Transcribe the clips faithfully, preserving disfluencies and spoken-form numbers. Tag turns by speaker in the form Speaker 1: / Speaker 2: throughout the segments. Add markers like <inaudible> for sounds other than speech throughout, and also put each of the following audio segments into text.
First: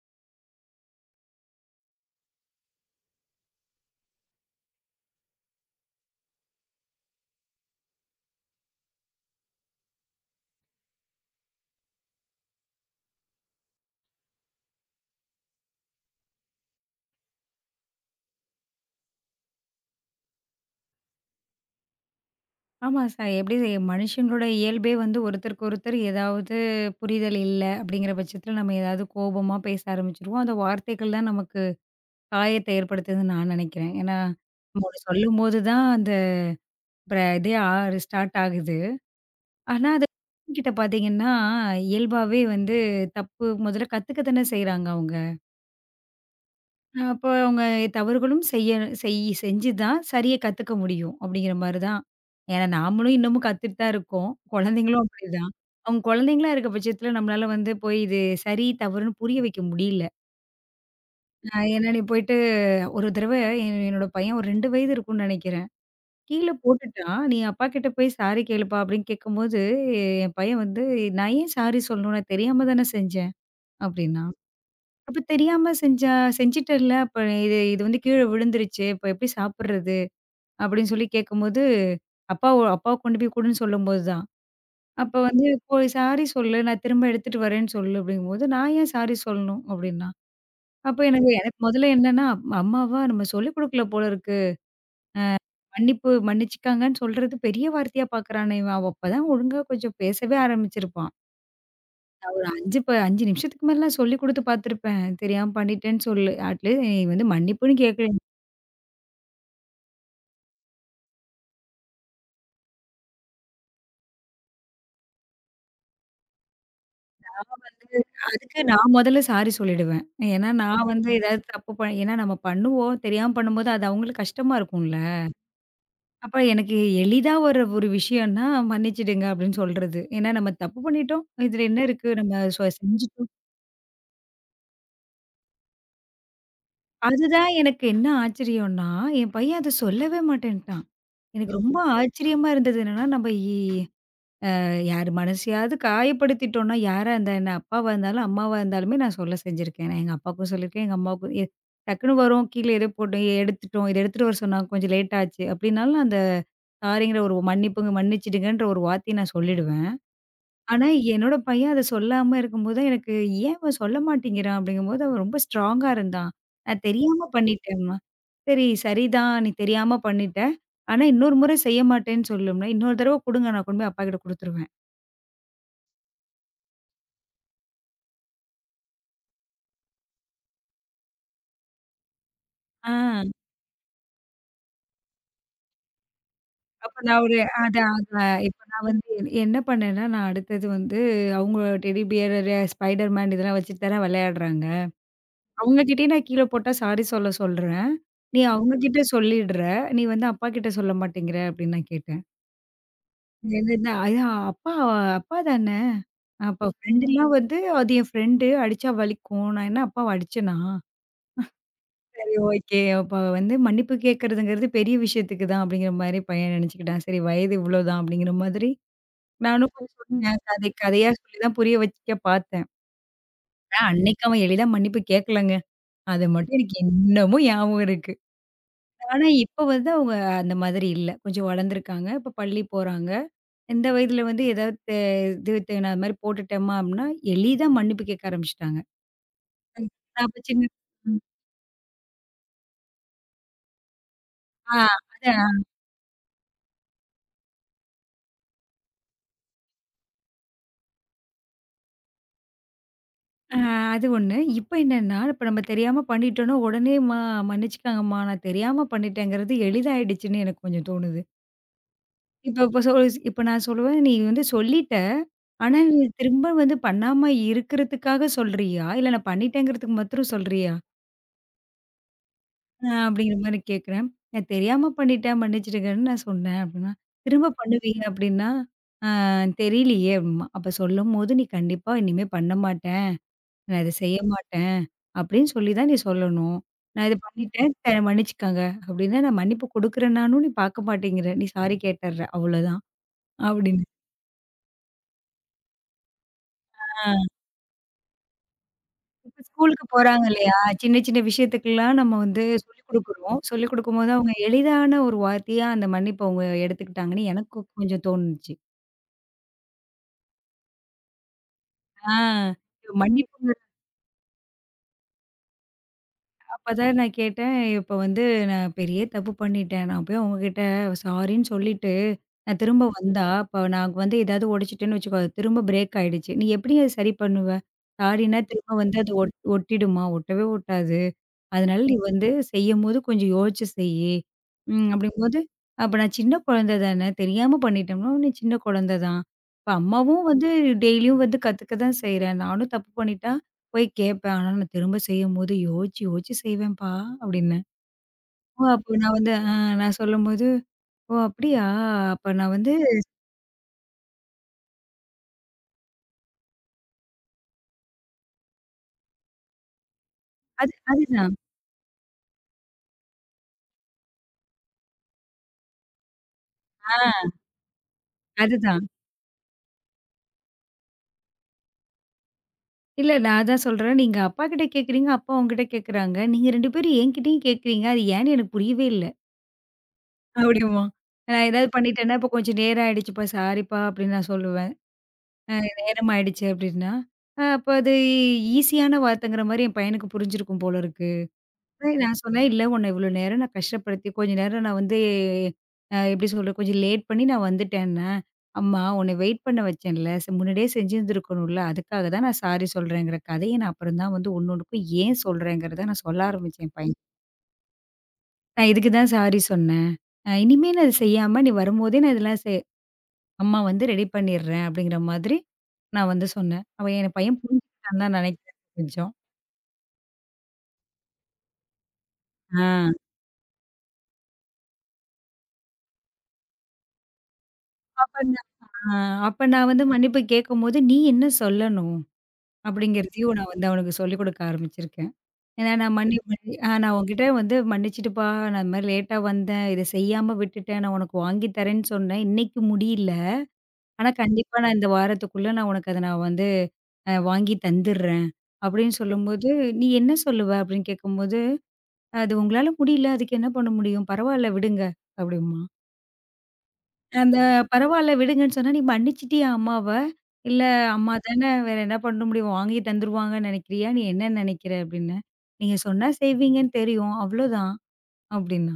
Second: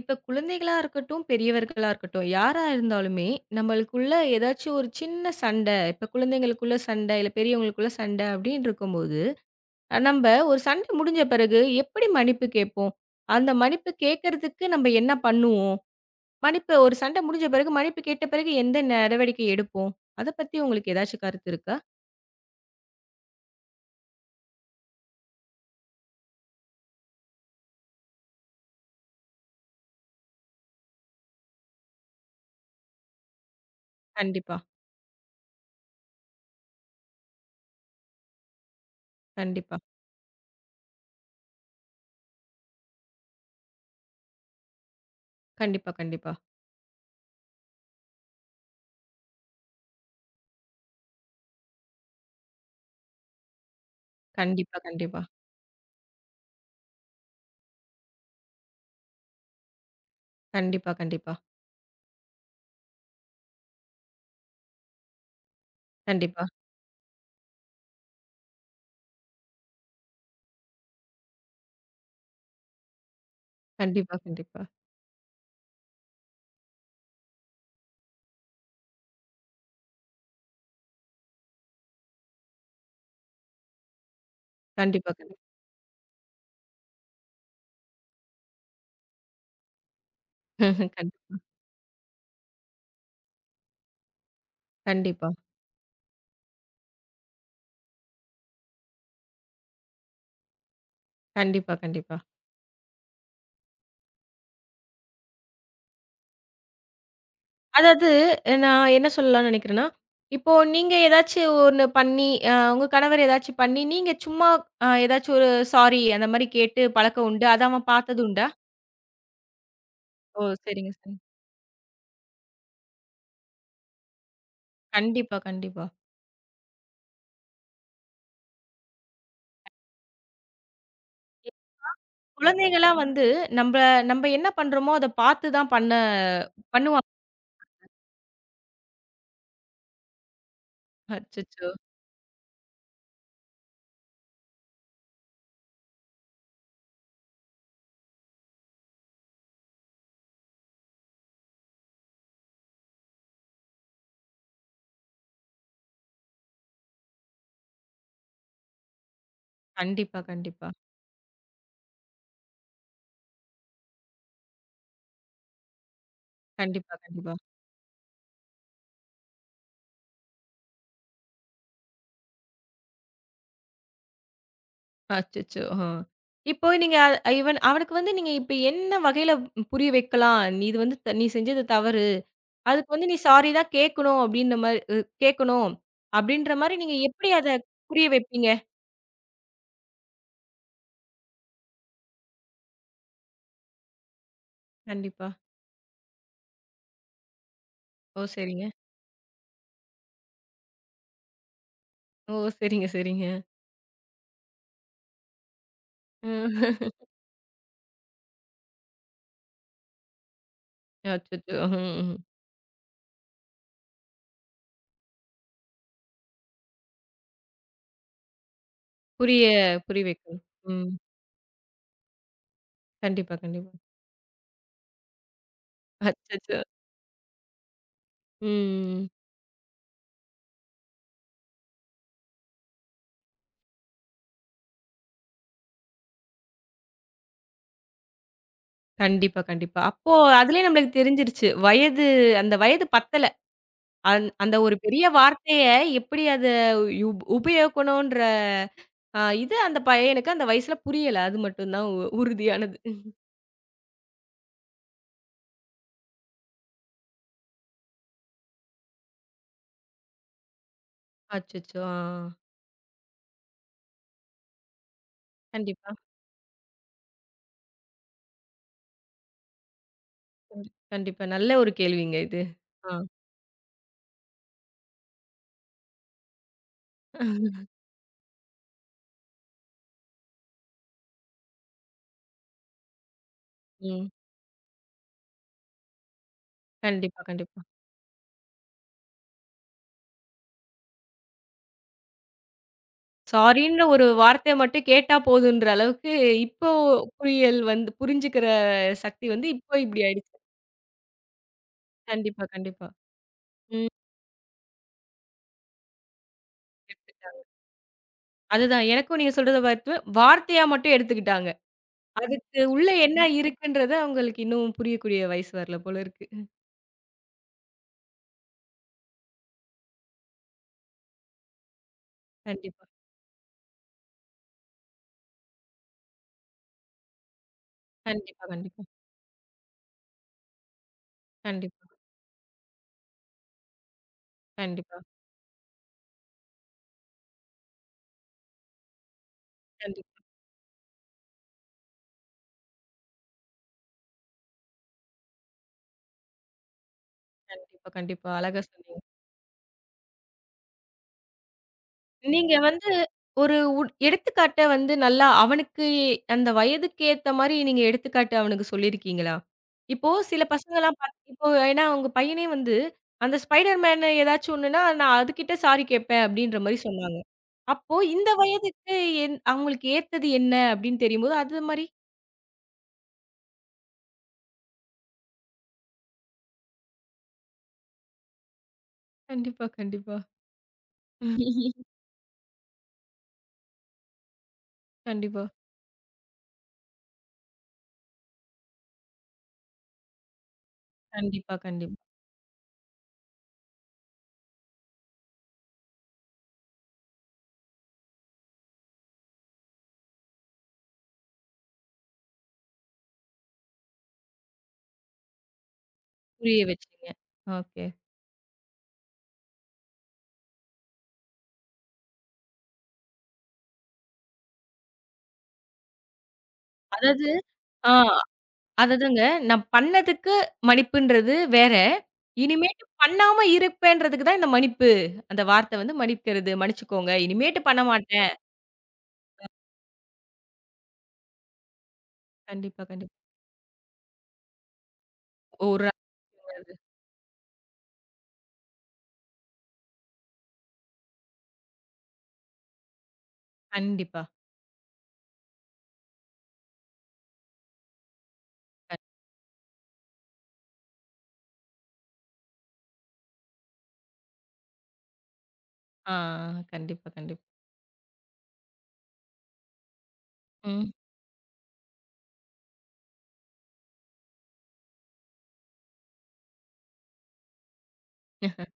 Speaker 1: இப்ப குழந்தைகளா இருக்கட்டும், பெரியவர்களா இருக்கட்டும், யாரா இருந்தாலுமே நம்மளுக்குள்ள ஏதாச்சும் ஒரு சின்ன சண்டை, இப்ப குழந்தைங்களுக்குள்ள சண்டை, இல்ல பெரியவங்களுக்குள்ள சண்டை அப்படின்னு இருக்கும்போது, நம்ப ஒரு சண்டை முடிஞ்ச பிறகு எப்படி மன்னிப்பு கேட்போம்? அந்த மன்னிப்பு கேட்கறதுக்கு நம்ம என்ன பண்ணுவோம்? மன்னிப்பு ஒரு சண்டை முடிஞ்ச பிறகு மன்னிப்பு கேட்ட பிறகு எந்த நடவடிக்கை எடுப்போம்? அத பத்தி உங்களுக்கு ஏதாச்சும் கருத்து இருக்கா?
Speaker 2: ஆமா சார். எப்படி மனுஷங்களோட இயல்பே வந்து ஒருத்தருக்கு ஒருத்தர் ஏதாவது புரிதல் இல்ல அப்படிங்கிற பட்சத்துல நம்ம ஏதாவது கோபமா பேச ஆரம்பிச்சுருவோம். அந்த வார்த்தைகள் தான் நமக்கு காயத்தை ஏற்படுத்துதுன்னு நான் நினைக்கிறேன். ஏன்னா,
Speaker 1: கண்டிப்பா,
Speaker 2: நம்ம ஒண்ணு சொல்லும்போது தான் அந்த பிர இதே ஆ ஸ்டார்ட் ஆகுது.
Speaker 1: கண்டிப்பா,
Speaker 2: ஆனா, அது கிட்ட பார்த்தீங்கன்னா, இயல்பாவே வந்து தப்பு முதல்ல கத்துக்க தானே செய்றாங்க அவங்க.
Speaker 1: கண்டிப்பா, கண்டிப்பா,
Speaker 2: அ அப்போ அவங்க தவறுகளும் செய்ய செய் செஞ்சு தான் சரியா கத்துக்க முடியும், அப்படிங்கிற மாரி தான். ஏன்னா நாமளும் இன்னமும் கத்துட்டு தான் இருக்கோம்.
Speaker 1: கண்டிப்பா,
Speaker 2: குழந்தைங்களும்
Speaker 1: கண்டிப்பா,
Speaker 2: அப்படிதான். அவங்க குழந்தைங்களா இருக்க பட்சத்துல நம்மளால வந்து போய் இது சரி, தவறுன்னு புரிய வைக்க முடியல.
Speaker 1: கண்டிப்பா, கண்டிப்பா,
Speaker 2: அ ஏன்னா நீ போயிட்டு ஒரு தடவ என் என்னோட பையன் ஒரு ரெண்டு வயது இருக்கும்னு நெனைக்கிறேன்.
Speaker 1: கண்டிப்பா,
Speaker 2: கீழ போட்டுட்டான். "நீ அப்பா கிட்ட போய் சாரி கேளுப்பா" அப்படின்னு கேட்கும்போது, என் பையன் வந்து "நான் ஏன் சாரி சொல்லணும்? நான் தெரியாம தானே செஞ்சேன்"
Speaker 1: கண்டிப்பா,
Speaker 2: அப்படின்னா.
Speaker 1: கண்டிப்பா, கண்டிப்பா,
Speaker 2: அப்ப தெரியாம செஞ்சா செஞ்சுட்டேன்ல. அப்ப இது இது வந்து கீழ விழுந்துருச்சு. இப்ப எப்படி சாப்பிடுறது? அப்படின்னு சொல்லி கேட்கும்போது, அப்பா அப்பாவுக்கு கொண்டு போய் குடுன்னு சொல்லும்போது தான்.
Speaker 1: கண்டிப்பா,
Speaker 2: அப்ப வந்து போய் சாரி சொல்லு. நான் திரும்ப எடுத்துட்டு வரேன்னு சொல்லு அப்படிங்கும்போது, நான் ஏன் சாரி சொல்லணும்? அப்படின்னா. அப்ப எனக்கு
Speaker 1: கண்டிப்பா. <laughs>
Speaker 2: எனக்கு முதல்ல என்னன்னா, அம்- அம்மாவா நம்ம சொல்லிக் குடுக்கல போல இருக்கு.
Speaker 1: கண்டிப்பா
Speaker 2: மன்னிப்பு மன்னிச்சுக்காங்கன்னு சொல்றது பெரிய வார்த்தையா பார்க்குறானே இவன். அவன் அப்பதான் ஒழுங்கா கொஞ்சம் பேசவே ஆரம்பிச்சிருப்பான்.
Speaker 1: கண்டிப்பா, கண்டிப்பா.
Speaker 2: நான் ஒரு அஞ்சு ப அஞ்சு நிமிஷத்துக்கு மேல நான் சொல்லிக் குடுத்து பார்த்துருப்பேன். தெரியாம பண்ணிட்டேன்னு சொல்லு. அட்லீஸ்ட் நீ வந்து மன்னிப்புன்னு கேட்கல.
Speaker 1: அதாவது நான் என்ன சொல்லலாம்னு நெனைக்கிறேன்னா, இப்போ நீங்க ஏதாச்சும் ஒண்ணு பண்ணி, அ உங்க கணவர் ஏதாச்சும் பண்ணி, நீங்க சும்மா அ ஏதாச்சும் ஒரு சாரி அந்த மாரி கேட்டு பழக்கம் உண்டு. அத அவன்
Speaker 2: ம்.
Speaker 1: பார்த்தது உண்டா?
Speaker 2: அதுக்கு நான் முதல்ல சாரி சொல்லிடுவேன்.
Speaker 1: ஓ!
Speaker 2: ஏன்னா நான்
Speaker 1: சரிங்க,
Speaker 2: வந்து
Speaker 1: சரிங்க.
Speaker 2: ஏதாவது தப்பு ப ஏன்னா நம்ம பண்ணுவோம். தெரியாம பண்ணும்போது அது அவங்களுக்கு கஷ்டமா இருக்கும்ல.
Speaker 1: கண்டிப்பா, கண்டிப்பா.
Speaker 2: அப்ப எனக்கு எளிதா ஒரு ஒரு விஷயம்னா மன்னிச்சுடுங்க அப்படின்னு சொல்றது. ஏன்னா நம்ம தப்பு பண்ணிட்டோம். இதுல என்ன இருக்கு? நம்ம சொ
Speaker 1: குழந்தைகள்லாம் வந்து
Speaker 2: செஞ்சுட்டோம்.
Speaker 1: நம்ப நம்ப என்ன பண்றோமோ, அத பார்த்து தான் பண்ண பண்ணுவாங்க.
Speaker 2: அதுதான் எனக்கு என்ன ஆச்சரியம்னா, என் பையன் அத சொல்லவே மாட்டேன்ட்டான். எனக்கு
Speaker 1: அச்சச்சோ!
Speaker 2: ரொம்ப ஆச்சரியமா இருந்தது என்னன்னா, நம்ம இ யார் மனசையாவது காயப்படுத்திட்டோம்னா, யாரா இருந்தா என்ன? அப்பாவா இருந்தாலும், அம்மாவா இருந்தாலுமே நான் சொல்ல செஞ்சிருக்கேன். நான் எங்க அப்பாவுக்கும் சொல்லியிருக்கேன், எங்க அம்மாவுக்கும். எ டக்குனு வரும், கீழ எதோ போட்டு எடுத்துட்டோம். இத எடுத்துட்டு வர சொன்னாங்க, கொஞ்சம் லேட் ஆச்சு அப்டின்னாலும், அந்த சாரிங்கிற ஒரு மன்னிப்புங்க, மன்னிச்சுடுங்கன்ற ஒரு வார்த்தைய நான் சொல்லிடுவேன்.
Speaker 1: கண்டிப்பா, கண்டிப்பா.
Speaker 2: ஆனா, என்னோட பையன் அத சொல்லாம இருக்கும்போது, எனக்கு ஏன் இவன் சொல்ல மாட்டேங்கிறான்? அப்படிங்கும்போது, அவன் ரொம்ப ஸ்ட்ராங்கா இருந்தான். நான்
Speaker 1: கண்டிப்பா,
Speaker 2: தெரியாம
Speaker 1: கண்டிப்பா.
Speaker 2: பண்ணிட்டேம்மா. சரி, சரிதான். நீ தெரியாம பண்ணிட்ட. ஆனா, இன்னொரு முறை செய்ய மாட்டேன்னு சொல்லும்ல. இன்னொரு தடவ குடுங்க, நான் கொண்டு போய் அப்பா கிட்ட குடுத்துருவேன்.
Speaker 1: அச்சச்சோ! அ. இப்போ நீங்க அ இவன் அவனுக்கு வந்து நீங்க இப்ப என்ன வகையில புரிய வைக்கலாம்? நீ "இது வந்து த- நீ செஞ்சது தவறு.
Speaker 2: ஆ.
Speaker 1: அதுக்கு வந்து நீ சாரி தான் கேட்கணும் அப்படின்ற மாரி அ கேட்கணும் அப்படின்ற மாரி நீங்க
Speaker 2: அப்ப நான்
Speaker 1: எப்படி
Speaker 2: ஒரு
Speaker 1: அத
Speaker 2: அதான்,
Speaker 1: புரிய
Speaker 2: அதான்.
Speaker 1: வைப்பீங்க?
Speaker 2: இப்ப நான் வந்து என்- என்ன பண்ணேன்னா, நான் அடுத்தது வந்து அவங்க டெடி பியர், ர ஸ்பைடர் மேன் இதெல்லாம் வச்சுட்டு தானே விளையாடுறாங்க.
Speaker 1: கண்டிப்பா.
Speaker 2: அவங்க கிட்டயும் நான் கீழ போட்டா சாரி சொல்ல சொல்றேன்.
Speaker 1: ஓ!
Speaker 2: நீ
Speaker 1: சரிங்க.
Speaker 2: அவங்க கிட்ட சொல்லிடுற. நீ வந்து அப்பா கிட்ட சொல்ல மாட்டேங்கிற அப்படின்னு நான் கேட்டேன்.
Speaker 1: ஓ! சரிங்க, சரிங்க.
Speaker 2: என்னன்னா, அதான் அப்பா அப்பா தானே. அப்ப
Speaker 1: ம். <laughs>
Speaker 2: ஃப்ரெண்டுலாம் வந்து அது என் ஃப்ரெண்டு அடிச்சா வலிக்கும். நான் என்ன அப்பாவ அடிச்சேனா?
Speaker 1: அச்சச்சோ! ம். ம்.
Speaker 2: சரி ஓகே. அப்ப வந்து மன்னிப்பு கேட்கறதுங்கிறது பெரிய விஷயத்துக்கு தான் அப்படிங்கிற மாரி பையன் நெனச்சுக்கிட்டான். சரி வயது இவ்வளோதான் அப்படிங்கிற மாதிரி.
Speaker 1: புரிய
Speaker 2: நானும் போய்
Speaker 1: புரிய வைக்கணும்.
Speaker 2: சொன்னேன். கதை
Speaker 1: ம்.
Speaker 2: கதையா சொல்லி தான் புரிய வைக்க பார்த்தேன்.
Speaker 1: கண்டிப்பா, கண்டிப்பா.
Speaker 2: ஆனா அன்னைக்கு அவன் எளிதா மன்னிப்பு கேட்கலங்க. அது மட்டும்
Speaker 1: அச்சச்சோ!
Speaker 2: எனக்கு இன்னமும் ஞாபகம் இருக்கு.
Speaker 1: ம்.
Speaker 2: ஆனா இப்ப வந்து அவங்க அந்த மாதிரி இல்ல. கொஞ்சம் வளர்ந்துருக்காங்க. இப்ப பள்ளி போறாங்க. இந்த வயதுல வந்து ஏதாவது தே இது தே நான் அது மாரி போட்டுட்டேம்மா அப்டின்னா, எளிதா மன்னிப்பு கேட்க ஆரம்பிச்சுட்டாங்க.
Speaker 1: கண்டிப்பா, கண்டிப்பா. அப்போ
Speaker 2: நான் அப்ப சின்ன
Speaker 1: அதுலயே நம்மளுக்கு
Speaker 2: ம்.
Speaker 1: தெரிஞ்சிருச்சு. வயது அந்த வயது பத்தல. அந் அந்த ஒரு
Speaker 2: ஆ
Speaker 1: பெரிய
Speaker 2: அதான்.
Speaker 1: வார்த்தைய எப்படி அத யு உபயோகிக்கணுன்ற அ இது அந்த பையனுக்கு அந்த வயசுல புரியல. அது மட்டும் தான் உ உறுதியானது.
Speaker 2: ஆ அது ஒண்ணு. இப்ப என்னன்னா, இப்ப நம்ம தெரியாம பண்ணிட்டோம்னா, உடனேம்மா மன்னிச்சுக்கங்கம்மா நான் தெரியாம பண்ணிட்டேங்கிறது எளிதாயிடுச்சுன்னு எனக்கு கொஞ்சம் தோணுது.
Speaker 1: அச்சச்சோ! ஆ.
Speaker 2: இப்ப இப்ப சொ இப்ப நான் சொல்லுவேன், "நீ வந்து சொல்லிட்ட. ஆனா,
Speaker 1: கண்டிப்பா,
Speaker 2: நீ திரும்ப வந்து பண்ணாம இருக்கிறதுக்காக சொல்றியா? இல்ல நான் பண்ணிட்டேங்கிறதுக்கு மாத்திரம் சொல்றியா?"
Speaker 1: கண்டிப்பா. நல்ல ஒரு கேள்விங்க இது.
Speaker 2: அ
Speaker 1: ஆ.
Speaker 2: அப்படிங்கிற மாரி கேட்கிறேன். "நான் தெரியாம பண்ணிட்டேன், மன்னிச்சிடுங்கன்னு நான் சொன்னேன்" அப்படின்னா, "திரும்ப பண்ணுவீங்க அப்படின்னா?" "ஆ தெரியலையே" அப்படிம்பா. "அப்ப சொல்லும்போது நீ கண்டிப்பா இனிமே பண்ண மாட்டேன், நான் இத
Speaker 1: ம்.
Speaker 2: செய்ய மாட்டேன்" அப்படின்னு சொல்லி தான் நீ சொல்லணும். "நான் இத
Speaker 1: கண்டிப்பா, கண்டிப்பா.
Speaker 2: பண்ணிட்டேன், த மன்னிச்சுக்கங்க" அப்படின்னா, "நான் மன்னிப்பு கொடுக்குறேனான்னும் நீ பார்க்க மாட்டேங்கிற. நீ சாரி கேட்டர்ற அவ்வளோதான்"
Speaker 1: சாரின்ற
Speaker 2: அப்படின்னு.
Speaker 1: ஒரு வார்த்தைய மட்டும் கேட்டா போதுன்ற அளவுக்கு, இப்போ
Speaker 2: ஆ.
Speaker 1: புரியல் வந்து புரிஞ்சுக்கிற சக்தி
Speaker 2: இப்ப
Speaker 1: வந்து இப்போ
Speaker 2: ஸ்கூலுக்கு
Speaker 1: இப்டி
Speaker 2: போறாங்க
Speaker 1: ஆயிடுச்சு.
Speaker 2: இல்லையா? சின்ன சின்ன விஷயத்துக்கெல்லாம் நம்ம வந்து
Speaker 1: கண்டிப்பா, கண்டிப்பா.
Speaker 2: சொல்லிக் குடுக்குறோம். சொல்லிக்
Speaker 1: ம்.
Speaker 2: குடுக்கும்போது அவங்க எளிதான ஒரு வார்த்தையா அந்த மன்னிப்ப அவங்க எடுத்துக்கிட்டாங்கன்னு
Speaker 1: எடுத்துட்டாங்க.
Speaker 2: எனக்கு கொஞ்சம் தோணுச்சு.
Speaker 1: அதுதான் எனக்கும் நீங்க சொல்றத பார்த்து வார்த்தையா மட்டும் எடுத்துக்கிட்டாங்க.
Speaker 2: ஆ.
Speaker 1: அதுக்கு உள்ள என்ன
Speaker 2: மன்னிப்பு
Speaker 1: இருக்குன்றத அவங்களுக்கு இன்னும் புரியக்கூடிய வயசு வரல போல இருக்கு.
Speaker 2: அப்பதான் நான் கேட்டேன், "இப்ப வந்து நான் பெரிய தப்பு பண்ணிட்டேன். நான் போய் அவங்ககிட்ட சாரின்னு சொல்லிட்டு, நான் திரும்ப
Speaker 1: கண்டிப்பா,
Speaker 2: வந்தா, இப்ப நான் வந்து ஏதாவது உடைச்சிட்டேன்னு வச்சுக்கோ, அது திரும்ப பிரேக் ஆயிடுச்சு. நீ எப்படி அத சரி பண்ணுவ? சாரின்னா
Speaker 1: கண்டிப்பா,
Speaker 2: திரும்ப
Speaker 1: கண்டிப்பா,
Speaker 2: வந்து அது ஒட் ஒட்டிடுமா? ஒட்டவே ஒட்டாது. அதனால
Speaker 1: கண்டிப்பா,
Speaker 2: நீ வந்து செய்யும்போது கொஞ்சம் யோசிச்சு செய்யி." ம்.
Speaker 1: கண்டிப்பா, கண்டிப்பா,
Speaker 2: அப்படிங்கும்போது, அப்ப நான் சின்ன குழந்தை தானே, தெரியாம பண்ணிட்டோம்னா, "நீ சின்ன குழந்தை தான்." இப்ப
Speaker 1: கண்டிப்பா,
Speaker 2: அம்மாவும் வந்து டெய்லியும் வந்து கத்துக்க தான் செய்றேன். நானும் தப்பு பண்ணிட்டா, போய் கேட்பேன். ஆனா நான் திரும்ப செய்யும்போது யோசிச்சு யோசிச்சு செய்வேன்ப்பா அப்டின்னேன்.
Speaker 1: கண்டிப்பா. கண்டிப்பா.
Speaker 2: ஓ!
Speaker 1: அழகா
Speaker 2: அப்போ
Speaker 1: சொன்னீங்க.
Speaker 2: நான் வந்து ஆ நான் சொல்லும்போது, "ஓ! அப்படியா? அப்ப நான்
Speaker 1: நீங்க
Speaker 2: வந்து"
Speaker 1: வந்து ஒரு உட் எடுத்துக்காட்ட வந்து நல்லா அவனுக்கு அந்த வயதுக்கு ஏத்த மாரி நீங்க எடுத்துக்காட்டு அவனுக்கு சொல்லியிருக்கீங்களா? இப்போ சில
Speaker 2: அது
Speaker 1: பசங்கலாம் பாத்
Speaker 2: அதுதான்.
Speaker 1: இப்போ ஏன்னா உங்க பையனே வந்து, அந்த ஸ்பைடர் மேன் ஏதாச்சும் ஒண்ணுன்னா, நான் அதுகிட்ட சாரி கேட்பேன் அப்படின்ற மாரி சொன்னாங்க.
Speaker 2: ஆ
Speaker 1: அப்போ இந்த
Speaker 2: அதுதான்.
Speaker 1: வயதுக்கு என் அவங்களுக்கு ஏத்தது என்ன அப்படின்னு தெரியும்போது, அது மாரி
Speaker 2: இல்ல நான் அதான் சொல்றேன். நீங்க அப்பாகிட்ட கேட்கிறீங்க, அப்பா உங்ககிட்ட கேட்கறாங்க. நீங்க ரெண்டு பேரும் என்கிட்டயும் கேட்கிறீங்க. அது ஏன்னு எனக்கு புரியவே இல்ல.
Speaker 1: கண்டிப்பா, கண்டிப்பா.
Speaker 2: அப்படிம்பான். நான் ஏதாவது
Speaker 1: <laughs>
Speaker 2: பண்ணிட்டேன்னா, "இப்ப கொஞ்சம் நேரம் ஆயிடுச்சுப்பா, சாரிப்பா" அப்படின்னு நான் சொல்லுவேன்.
Speaker 1: கண்டிப்பா,
Speaker 2: அ நேரம் ஆயிடுச்சு அப்படின்னா, அ அப்ப அது ஈஸியான வார்த்தைங்கிற மாரி என் பையனுக்கு புரிஞ்சிருக்கும் போல இருக்கு.
Speaker 1: கண்டிப்பா, கண்டிப்பா.
Speaker 2: அதான் நான் சொன்னேன், "இல்ல உன்ன இவ்வளோ நேரம் நான் கஷ்டப்படுத்தி, கொஞ்ச நேரம் நான் வந்து அ எப்படி சொல்றது? கொஞ்சம் லேட் பண்ணி நான் வந்துட்டேன்னேன்." "அம்மா உன்ன வெயிட் பண்ண வச்சேன்ல. ச முன்னாடியே செஞ்சிருந்துருக்கணும்ல. அதுக்காக தான் நான் சாரி சொல்றேங்கிற கதைய நான் அப்புறம் தான் வந்து ஒண்ணு ஒண்ணுக்கும் ஏன் சொல்றேங்கிறத நான் சொல்ல
Speaker 1: புரிய
Speaker 2: ஆரம்பிச்சேன் என் பையன்.
Speaker 1: வச்சீங்க. ஓகே.
Speaker 2: நான் இதுக்கு தான் சாரி சொன்னேன். அ இனிமே நான் இத செய்யாம நீ வரும்போதே நான் இதெல்லாம் செ அம்மா வந்து ரெடி பண்ணிடுறேன்." அப்படிங்கிற மாதிரி நான் வந்து சொன்னேன். அவன் என்
Speaker 1: அதாவது
Speaker 2: பையன்
Speaker 1: ஆ.
Speaker 2: புரிஞ்சுக்கிட்டான்னு தான் நெனைக்கிறேன் கொஞ்சம்.
Speaker 1: அததுங்க நான் பண்ணதுக்கு மன்னிப்புன்றது வேற.
Speaker 2: ஆ
Speaker 1: இனிமேட்டு பண்ணாம இருப்பேன்றதுக்கு தான் இந்த மன்னிப்பு. அந்த வார்த்த வந்து மன்னிக்கிறது. மன்னிச்சுக்கோங்க. இனிமேட்டு பண்ண
Speaker 2: அப்ப
Speaker 1: மாட்டேன்.
Speaker 2: நான் ஆ அப்ப நான் வந்து மன்னிப்பு கேட்கும்போது, "நீ என்ன சொல்லணும்?"
Speaker 1: கண்டிப்பா, கண்டிப்பா.
Speaker 2: அப்படிங்கிறதையும் நான் வந்து அவனுக்கு சொல்லிக் கொடுக்க ஆரம்பிச்சிருக்கேன். ஏன்னா
Speaker 1: ஒரு
Speaker 2: நான் மன்னி ம். மன்னி
Speaker 1: நாள்
Speaker 2: ஆ நான் உன்கிட்ட வந்து மன்னிச்சுடுப்பா, நான் இந்த மாரி லேட்டா வந்தேன். இத செய்யாம விட்டுட்டேன். நான் உனக்கு வாங்கி தரேன்னு சொன்னேன். இன்னைக்கு முடியல. ஆனா
Speaker 1: கண்டிப்பா.
Speaker 2: கண்டிப்பா நான் இந்த வாரத்துக்குள்ள நான் உனக்கு அத நான் வந்து அ வாங்கி தந்துர்றேன். அப்படின்னு
Speaker 1: கண்
Speaker 2: சொல்லும்போது, "நீ என்ன சொல்லுவ?" அப்படின்னு கேட்கும்போது, "அது உங்களால முடியல. அதுக்கு என்ன பண்ண முடியும்? பரவால்ல விடுங்க." அப்படிம்பா.
Speaker 1: ஆ கண்டிப்பா,
Speaker 2: அந்த
Speaker 1: கண்டிப்பா.
Speaker 2: பரவால்ல விடுங்கன்னு சொன்னா, "நீ மன்னிச்சுட்டியா அம்மாவ? இல்ல
Speaker 1: ம்.
Speaker 2: அம்மா தானே வேற என்ன பண்ண முடியும்? வாங்கி தந்துருவாங்கன்னு நெனைக்கிறியா? நீ என்ன நெனைக்கிற?" அப்டின்னேன். "நீங்க சொன்னா செய்வீங்கன்னு தெரியும். அவ்ளோதான்" அப்டின்னா.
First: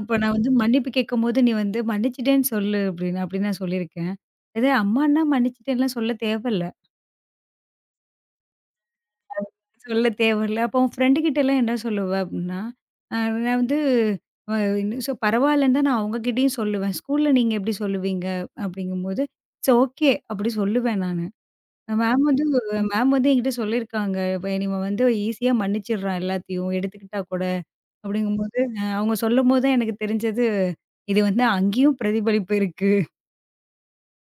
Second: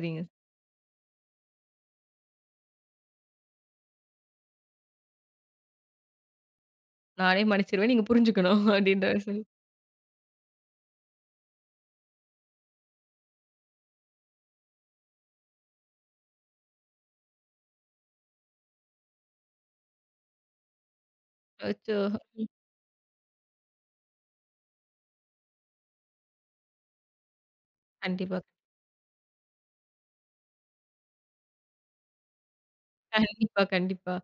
Speaker 2: அப்ப நான் வந்து மன்னிப்பு கேட்கும்போது, "நீ வந்து மன்னிச்சுட்டேன்னு சொல்லு" அப்டின்னு அப்டி நான் சொல்லியிருக்கேன். "இது அம்மான்னா மன்னிச்சுட்டேன்லாம் சொல்ல தேவல்ல."
Speaker 1: நானே மன்னிச்சுருவேன். நீங்க புரிஞ்சுக்கணும் <laughs> அப்டின்ற மாரி சொல்லி.
Speaker 2: சொல்ல தேவையில்ல. அப்போ உன் ஃப்ரெண்டு கிட்டலாம் என்ன சொல்லுவ அப்டின்னா, அ நான் வந்து வ சோ பரவாயில்லன்னு தான் நான் அவங்ககிட்டயும் சொல்லுவேன். ஸ்கூல்ல நீங்க எப்படி சொல்லுவீங்க? அப்படிங்கும்போது, "இட்ஸ் ஓகே" அப்படி சொல்லுவேன் நானு.
Speaker 1: அச்சோ!
Speaker 2: மேம் வந்து
Speaker 1: ம்.
Speaker 2: மேம் வந்து என்கிட்ட சொல்லியிருக்காங்க. "இப்ப இவன் வந்து ஈஸியா மன்னிச்சிடுறான் எல்லாத்தையும், எடுத்துக்கிட்டா கூட"
Speaker 1: கண்டிப்பா.
Speaker 2: அப்படிங்கும்போது அ அவங்க சொல்லும்போது தான் எனக்கு தெரிஞ்சது, இது வந்து அங்கேயும் பிரதிபலிப்பு இருக்கு.
Speaker 1: கண்டிப்பா, கண்டிப்பா.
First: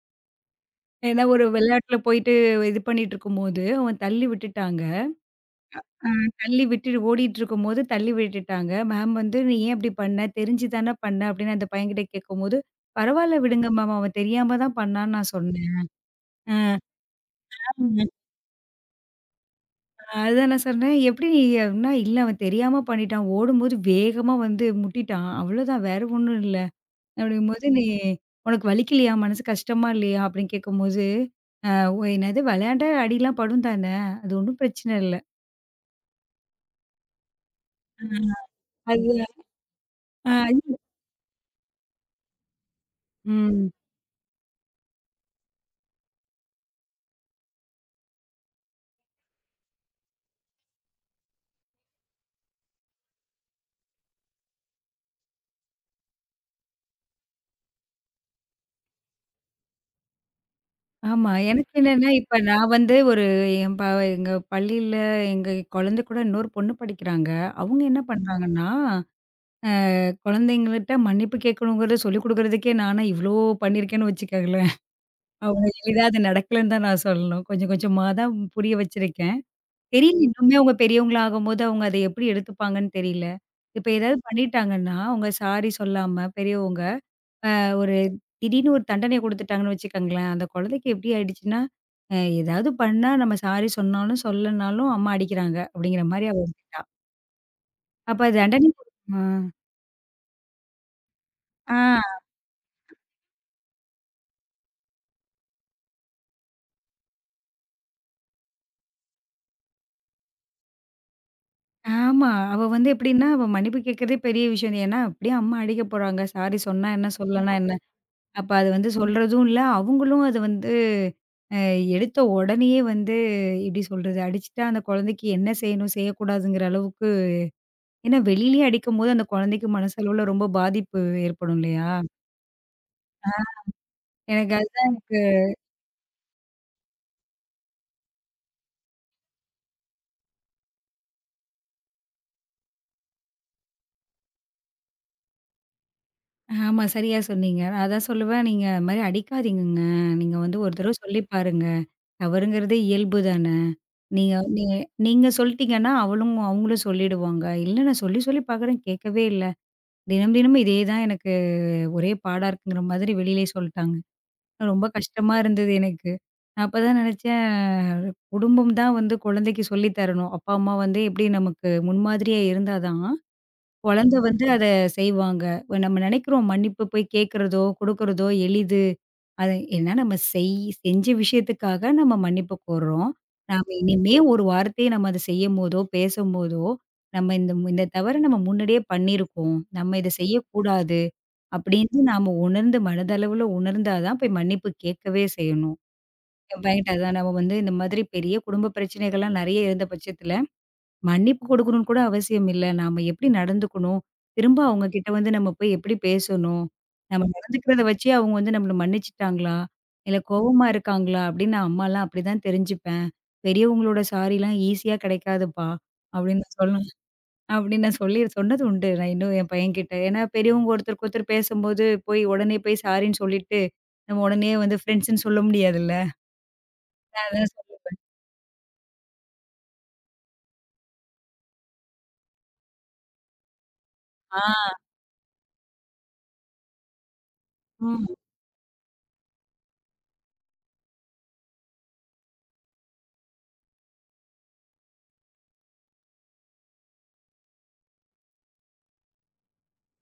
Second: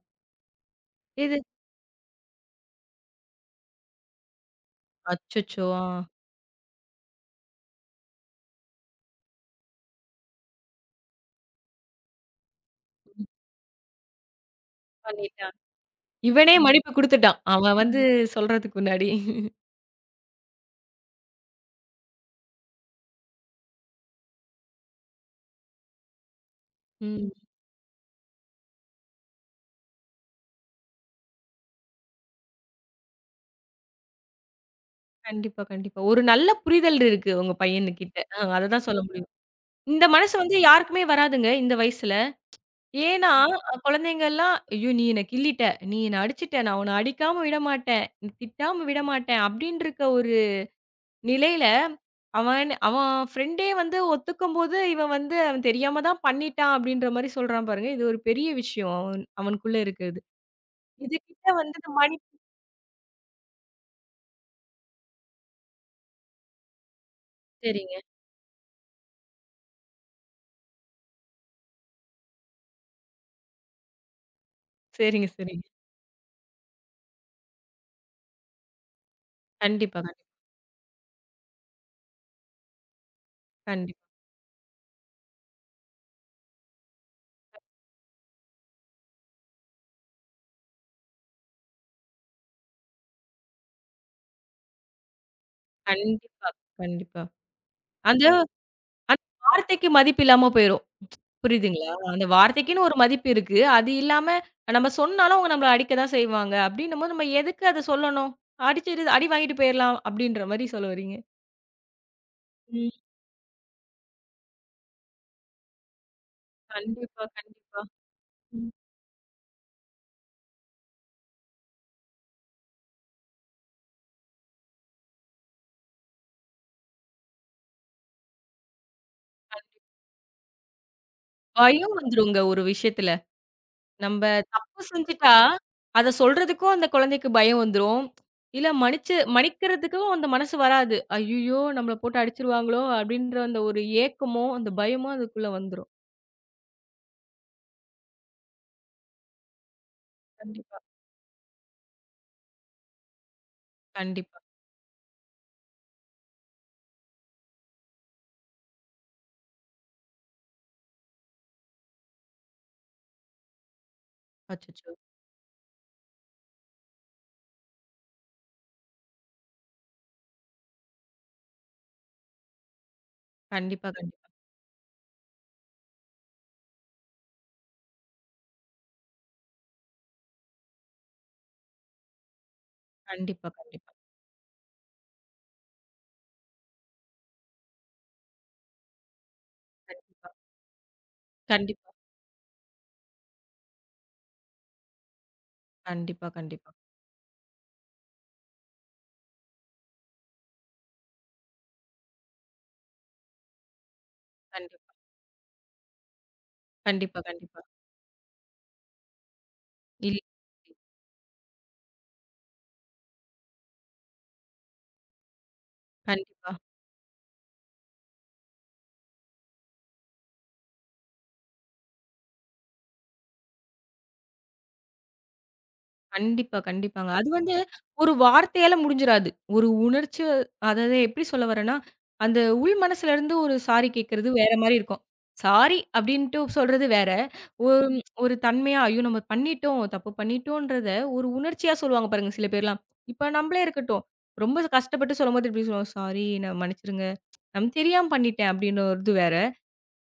Speaker 2: ஏன்னா
Speaker 1: இது
Speaker 2: ஒரு விளையாட்டுல போயிட்டு இது பண்ணிட்டு இருக்கும்போது, அவங்க தள்ளி விட்டுட்டாங்க.
Speaker 1: அச்சச்சோ! ஆ
Speaker 2: ஆ தள்ளி விட்டுட்டு ஓடிட்டுருக்கும்போது தள்ளி விட்டுட்டாங்க. மேம் வந்து "நீ ஏன் இப்படி பண்ண? தெரிஞ்சு தான பண்ண." அப்படின்னு அந்த பையன்கிட்ட கேட்கும்போது, "பரவால்ல விடுங்க மேம். அவன் தெரியாம தான் பண்ணான்னு நான்
Speaker 1: பண்ணிட்டான்.
Speaker 2: சொன்னேன்."
Speaker 1: இவனே
Speaker 2: அ
Speaker 1: மன்னிப்பு குடுத்துட்டான். அவன் வந்து
Speaker 2: ஆமாங்க.
Speaker 1: சொல்றதுக்கு முன்னாடி.
Speaker 2: அதுதான் நான் சொன்னேன். "எப்படி நீ?" அப்படின்னா, "இல்ல அவன் தெரியாம பண்ணிட்டான். ஓடும்போது வேகமா வந்து முட்டிட்டான். அவ்வளோதான் வேற ஒண்ணும் இல்ல."
Speaker 1: ம்.
Speaker 2: அப்படிங்கும்போது, "நீ உனக்கு வலிக்கலையா? மனசு கஷ்டமா இல்லையா?" அப்படின்னு கேட்கும்போது, அ "ஓ என்னது விளையாண்டா அடிலாம் படும் தானே! அது ஒண்ணும் பிரச்சனை இல்ல."
Speaker 1: கண்டிப்பா, கண்டிப்பா. ஒரு நல்ல புரிதல் இருக்கு உங்க பையனுகிட்ட.
Speaker 2: ம்.
Speaker 1: அ அததான் சொல்ல
Speaker 2: அது
Speaker 1: முடியும். இந்த மனசு
Speaker 2: அ
Speaker 1: வந்து யாருக்குமே வராதுங்க, இந்த வயசுல. ஏன்னா,
Speaker 2: ம்.
Speaker 1: அ குழந்தைங்கலாம், "ஐயோ! நீ என்ன கிள்ளிட்ட, நீ என்ன அடிச்சுட்ட, நான் உன்ன அடிக்காம விடமாட்டேன், நீ திட்டாம விடமாட்டேன்" அப்டின்னு இருக்க ஒரு நிலையில, அவன் அவன் ஃப்ரெண்டே வந்து ஒத்துக்கும்போது, இவன் வந்து "அவன் தெரியாம தான் பண்ணிட்டான்" அப்டின்ற மாரி சொல்றான் பாருங்க. இது ஒரு பெரிய விஷயம் அவன் அவனுக்குள்ள இருக்கிறது.
Speaker 2: ஆமா.
Speaker 1: இதுகிட்ட
Speaker 2: எனக்கு
Speaker 1: வந்து இந்த
Speaker 2: என்னன்னா,
Speaker 1: மனி
Speaker 2: இப்ப நான் வந்து ஒரு என் ப எங்க பள்ளியில எங்க குழந்தை கூட இன்னொரு பொண்ணு படிக்கிறாங்க. அவங்க
Speaker 1: சரிங்க,
Speaker 2: என்ன பண்றாங்கன்னா, அ குழந்தைங்கள்ட்ட மன்னிப்பு கேட்கணுங்கிறத சொல்லிக் குடுக்குறதுக்கே நானா இவ்ளோ பண்ணியிருக்கேன்னு வச்சுக்கங்களேன்.
Speaker 1: சரிங்க, சரிங்க.
Speaker 2: அவ்ளோ எளிதா அது நடக்கலன்னு தான் நான் சொல்லணும். கொஞ்சம் கொஞ்சமா தான் புரிய வச்சிருக்கேன்.
Speaker 1: கண்டிப்பா,
Speaker 2: தெரியல இன்னுமே அவங்க பெரியவங்களா ஆகும்போது அவங்க அத எப்படி எடுத்துப்பாங்கன்னு தெரியல. இப்ப
Speaker 1: கண்டிப்பா,
Speaker 2: ஏதாவது பண்ணிட்டாங்கன்னா, அவங்க சாரி சொல்லாம பெரியவங்க ஒரு திடீர்னு ஒரு தண்டனை குடுத்துட்டாங்கன்னு வச்சுக்கோங்களேன், அந்த குழந்தைக்கு எப்படி ஆயிடுச்சுன்னா, அ ஏதாவது பண்ணா நம்ம சாரி சொன்னாலும், சொல்லனாலும் அம்மா அடிக்கிறாங்க அப்படிங்கிற மாரி அவ
Speaker 1: கண்டிப்பா,
Speaker 2: எடுத்துட்டா.
Speaker 1: கண்டிப்பா.
Speaker 2: அப்ப
Speaker 1: அந்த
Speaker 2: அது தண்டனை ஆ.
Speaker 1: அந்த வார்த்தைக்கு மதிப்பு இல்லாம போயிரும்.
Speaker 2: ஆ.
Speaker 1: புரியுதுங்களா? அந்த வார்த்தைக்குன்னு ஒரு மதிப்பு இருக்கு. அது இல்லாம நம்ம சொன்னாலும் அவங்க நம்மள அடிக்க தான் செய்வாங்க. அப்டின்னும்போது நம்ம எதுக்கு அத சொல்லணும்? அடிச்சிட்டு அடி வாங்கிட்டு போயிரலாம் அப்டின்ற மாரி சொல்ல வரீங்க.
Speaker 2: ஆமா. அவ வந்து
Speaker 1: ம்.
Speaker 2: எப்படின்னா, அவ மன்னிப்பு கேட்கிறதே பெரிய விஷயம். ஏன்னா, அப்படியே அம்மா அடிக்க போறாங்க. சாரி சொன்னா என்ன?
Speaker 1: கண்டிப்பா,
Speaker 2: சொல்லனா என்ன?
Speaker 1: கண்டிப்பா.
Speaker 2: அப்ப அது
Speaker 1: ம்.
Speaker 2: வந்து சொல்றதும் இல்ல. அவங்களும் அது வந்து அ எடுத்த உடனேயே வந்து எப்படி சொல்றது? அடிச்சுட்டா அந்த குழந்தைக்கு என்ன செய்யணும்? செய்யக்கூடாதுங்கிற அளவுக்கு ஏன்னா வெளியிலயே அடிக்கும்போது அந்த குழந்தைக்கு மனசளவுல ரொம்ப பாதிப்பு ஏற்படும் இல்லையா?
Speaker 1: பயம் வந்துருங்க ஒரு விஷயத்துல. நம்ப
Speaker 2: எனக்கு
Speaker 1: தப்பு
Speaker 2: அதுதான் எனக்கு
Speaker 1: செஞ்சுட்டா, அத சொல்றதுக்கும் அந்த குழந்தைக்கு பயம் வந்துரும். இல்ல மன்னிச்சு மன்னிக்கிறதுக்கும் அந்த மனசு வராது. ஐய்யயோ! நம்மள போட்டு அடிச்சுருவாங்களோ! அப்டின்ற அந்த ஒரு ஏக்கமோ, அந்த பயமோ அதுக்குள்ள வந்துரும்.
Speaker 2: ஆமா சரியா சொன்னீங்க. நான் அதான் சொல்லுவேன், "நீங்க அது மாரி அடிக்காதீங்கங்க. நீங்க வந்து ஒரு
Speaker 1: கண்டிப்பா,
Speaker 2: தடவ சொல்லி பாருங்க. தவறுங்கிறதே இயல்பு தான. நீங்க
Speaker 1: கண்டிப்பா.
Speaker 2: நீ நீங்க சொல்லிட்டீங்கன்னா, அவளும் அவங்களும் சொல்லிடுவாங்க. இல்ல நான் சொல்லி சொல்லி பார்க்குறேன் கேட்கவே இல்ல. தினம் தினமும் இதே தான் எனக்கு ஒரே பாடா இருக்குங்கிற மாதிரி" வெளியிலயே சொல்ட்டாங்க. ரொம்ப
Speaker 1: அச்சச்சோ!
Speaker 2: கஷ்டமா இருந்தது எனக்கு. நான் அப்பதான் நெனச்சேன், குடும்பம் தான் வந்து குழந்தைக்கு சொல்லி தரணும். அப்பா, அம்மா வந்து எப்படி நமக்கு முன்மாதிரியா இருந்தா தான்,
Speaker 1: கண்டிப்பா,
Speaker 2: குழந்தை
Speaker 1: கண்டிப்பா.
Speaker 2: வந்து அத செய்வாங்க. இப்ப நம்ம நினைக்கிறோம் மன்னிப்பு போய் கேட்கிறதோ, கொடுக்கிறதோ எளிது. அது ஏன்னா நம்ம செய் செஞ்ச விஷயத்துக்காக நம்ம மன்னிப்பு கோர்றோம்.
Speaker 1: கண்டிப்பா,
Speaker 2: நாம
Speaker 1: கண்டிப்பா.
Speaker 2: இனிமே ஒரு வார்த்தையை நம்ம அத செய்யும்போதோ, பேசும்போதோ, நம்ம இந்த இந்த தவற நம்ம முன்னாடியே பண்ணியிருக்கோம். நம்ம இத
Speaker 1: கண்டிப்பா.
Speaker 2: செய்யக்கூடாது.
Speaker 1: கண்டிப்பா.
Speaker 2: அப்படின்னு நாம உணர்ந்து மனதளவுல உணர்ந்தா தான் போய் மன்னிப்பு கேட்கவே செய்யணும்.
Speaker 1: கண்டிப்பா,
Speaker 2: என்
Speaker 1: கண்டிப்பா.
Speaker 2: பையன்ட்ட அதான் நம்ம வந்து இந்த மாதிரி பெரிய குடும்ப பிரச்சனைகள்லாம் நெறைய இருந்த பட்சத்தில மன்னிப்பு கொடுக்கணும்னு கூட அவசியம் இல்ல. நாம எப்படி நடந்துக்கணும்? திரும்ப அவங்க
Speaker 1: கண்டிப்பா.
Speaker 2: கிட்ட வந்து நம்ம போய் எப்படி பேசணும்?
Speaker 1: கண்டிப்பா,
Speaker 2: நம்ம
Speaker 1: கண்டிப்பா.
Speaker 2: நடந்துக்கிறத வச்சே அவங்க வந்து நம்மள மன்னிச்சுட்டாங்களா? இல்ல
Speaker 1: இல்
Speaker 2: கோவமா இருக்காங்களா? அப்படின்னு நான் அம்மாலாம் அப்படிதான் தெரிஞ்சுப்பேன். பெரியவங்களோட சாரிலாம் ஈஸியா கிடைக்காதுப்பா. அப்படின்னு
Speaker 1: கண்டிப்பா.
Speaker 2: நான் சொன்னேன் அப்படின்னு நான் சொல்லி சொன்னது உண்டு. நான் இன்னும் என் பையன்கிட்ட. ஏன்னா பெரியவங்க ஒருத்தருக்கு ஒருத்தர் பேசும்போது போய் உடனே போய் சாரின்னு சொல்லிட்டு, நம்ம உடனே வந்து ஃப்ரெண்ட்ஸ்ன்னு சொல்ல முடியாதுல்ல.
Speaker 1: கண்டிப்பா, கண்டிப்பாங்க.
Speaker 2: நான்
Speaker 1: அது
Speaker 2: அதான்
Speaker 1: வந்து
Speaker 2: சொல்லுவேன்.
Speaker 1: ஒரு வார்த்தையால முடிஞ்சிராது. ஒரு உணர்ச்சி அதாவது எப்படி சொல்ல வரேன்னா, அந்த உள் மனசுல இருந்து ஒரு சாரி கேட்கறது
Speaker 2: ஆ.
Speaker 1: வேற மாரி இருக்கும். சாரி அப்டின்ட்டு சொல்றது வேற. ஒரு
Speaker 2: ம்.
Speaker 1: ஒரு தன்மையா, ஐயோ! நம்ம பண்ணிட்டோம், தப்பு பண்ணிட்டோன்றத ஒரு உணர்ச்சியா சொல்லுவாங்க பாருங்க சில பேர்லாம். இப்ப நம்பளே இருக்கட்டும். ரொம்ப கஷ்டப்பட்டு சொல்லும்போது இப்டி சொல்லுவோம், சாரி நான் மன்னிச்சுருங்க. நம்ம தெரியாம பண்ணிட்டேன் அப்டின்னு இது வேற.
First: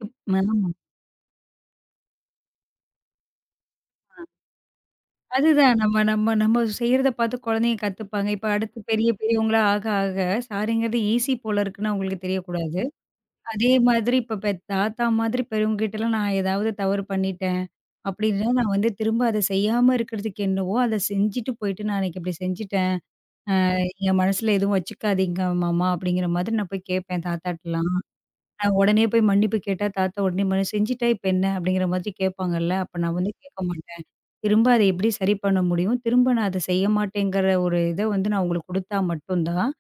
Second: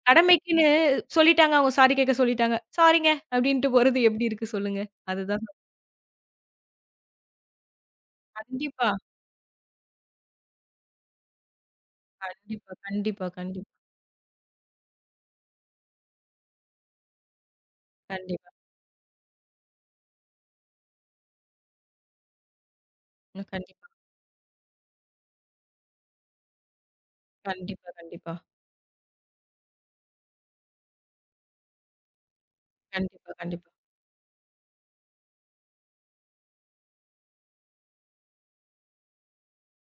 Speaker 1: கடமைக்குன்னு
Speaker 2: ஆமா.
Speaker 1: சொல்லிட்டாங்க, அவங்க சாரி கேட்க சொல்லிட்டாங்க. சாரிங்க அப்டின்ட்டு போறது எப்டி இருக்கு சொல்லுங்க? அதுதான்
Speaker 2: அதுதான். நம்ம நம்ம நம்ம செய்றத பார்த்து குழந்தைங்க கத்துப்பாங்க. இப்ப அடுத்து
Speaker 1: கண்டிப்பா.
Speaker 2: பெரிய பெரியவங்களா ஆக ஆக, சாரிங்கிறது ஈஸி போல இருக்குன்னு அவங்களுக்கு
Speaker 1: கண்டிப்பா,
Speaker 2: தெரியக்கூடாது.
Speaker 1: கண்டிப்பா,
Speaker 2: அதே
Speaker 1: கண்டிப்பா,
Speaker 2: மாதிரி இப்ப பெத் தாத்தா மாதிரி பெரியவங்ககிட்டலாம் நான் ஏதாவது தவறு பண்ணிட்டேன் அப்படின்னா,
Speaker 1: கண்டிப்பா.
Speaker 2: நான் வந்து திரும்ப அத செய்யாம இருக்கிறதுக்கு என்னவோ, அத செஞ்சுட்டு போயிட்டு, "நான் அன்னைக்கு இப்படி செஞ்சுட்டேன்.
Speaker 1: ம் கண்டிப்பா,
Speaker 2: நீங்க மனசுல எதுவும் வச்சுக்காதீங்க மாமா" அப்படிங்கிற மாதிரி நான் போய் கேட்பேன் தாத்தாட்டலாம்.
Speaker 1: கண்டிப்பா, கண்டிப்பா,
Speaker 2: அ உடனே போய் மன்னிப்பு கேட்டா, தாத்தா உடனே மன்னி "செஞ்சுட்டா இப்ப என்ன?" அப்படிங்கிற மாதிரி கேட்பாங்கல்ல. அப்ப நான் வந்து
Speaker 1: கண்டிப்பா,
Speaker 2: கேட்க
Speaker 1: கண்டிப்பா,
Speaker 2: மாட்டேன். திரும்ப அத எப்படி சரி பண்ண முடியும்? திரும்ப நான் அத செய்ய மாட்டேங்கிற ஒரு இத வந்து நான் அவங்களுக்கு குடுத்தா மட்டும் தான்,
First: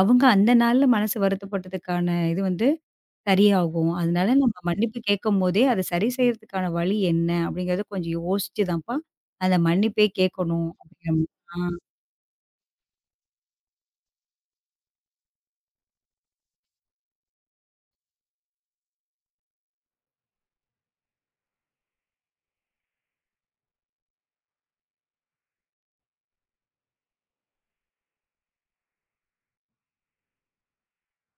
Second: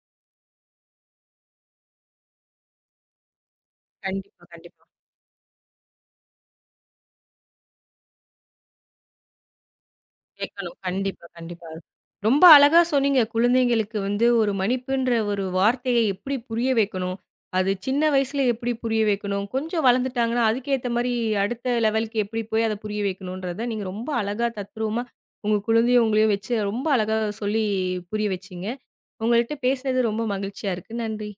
Speaker 2: அவங்க அந்த நாள்ல மனசு வருத்தப்பட்டதுக்கான இது வந்து சரியாகும். அதனால
Speaker 1: கண்டிப்பா,
Speaker 2: நம்ம
Speaker 1: கண்டிப்பா.
Speaker 2: மன்னிப்பு கேட்கும்போதே, அத சரி செய்றதுக்கான வழி என்ன? அப்படிங்கிறத கொஞ்சம் யோசிச்சு தான்ப்பா, அந்த மன்னிப்பே கேட்கணும்
Speaker 1: கேட்கணும்.
Speaker 2: அப்படிங்கிற மா
Speaker 1: கண்டிப்பா,
Speaker 2: ஆ
Speaker 1: கண்டிப்பா. ரொம்ப அழகா சொன்னீங்க. குழந்தைங்களுக்கு வந்து ஒரு மன்னிப்புன்ற ஒரு வார்த்தைய எப்படி புரிய வைக்கணும்? அது சின்ன வயசுல எப்படி புரிய வைக்கணும்? கொஞ்சம் வளர்ந்துட்டாங்கன்னா, அதுக்கேத்த மாரி அடுத்த லெவலுக்கு எப்படி போய் அத புரிய வைக்கணுன்றத நீங்க ரொம்ப அழகா தத்ரூவமா உங்க குழந்தையும் உங்களையும் வச்சு ரொம்ப அழகா சொல்லி புரிய வச்சீங்க. உங்கள்ட்ட பேசினது ரொம்ப மகிழ்ச்சியா இருக்கு. நன்றி.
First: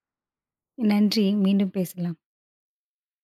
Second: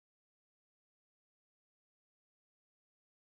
Speaker 2: நன்றி. மீண்டும் பேசலாம்.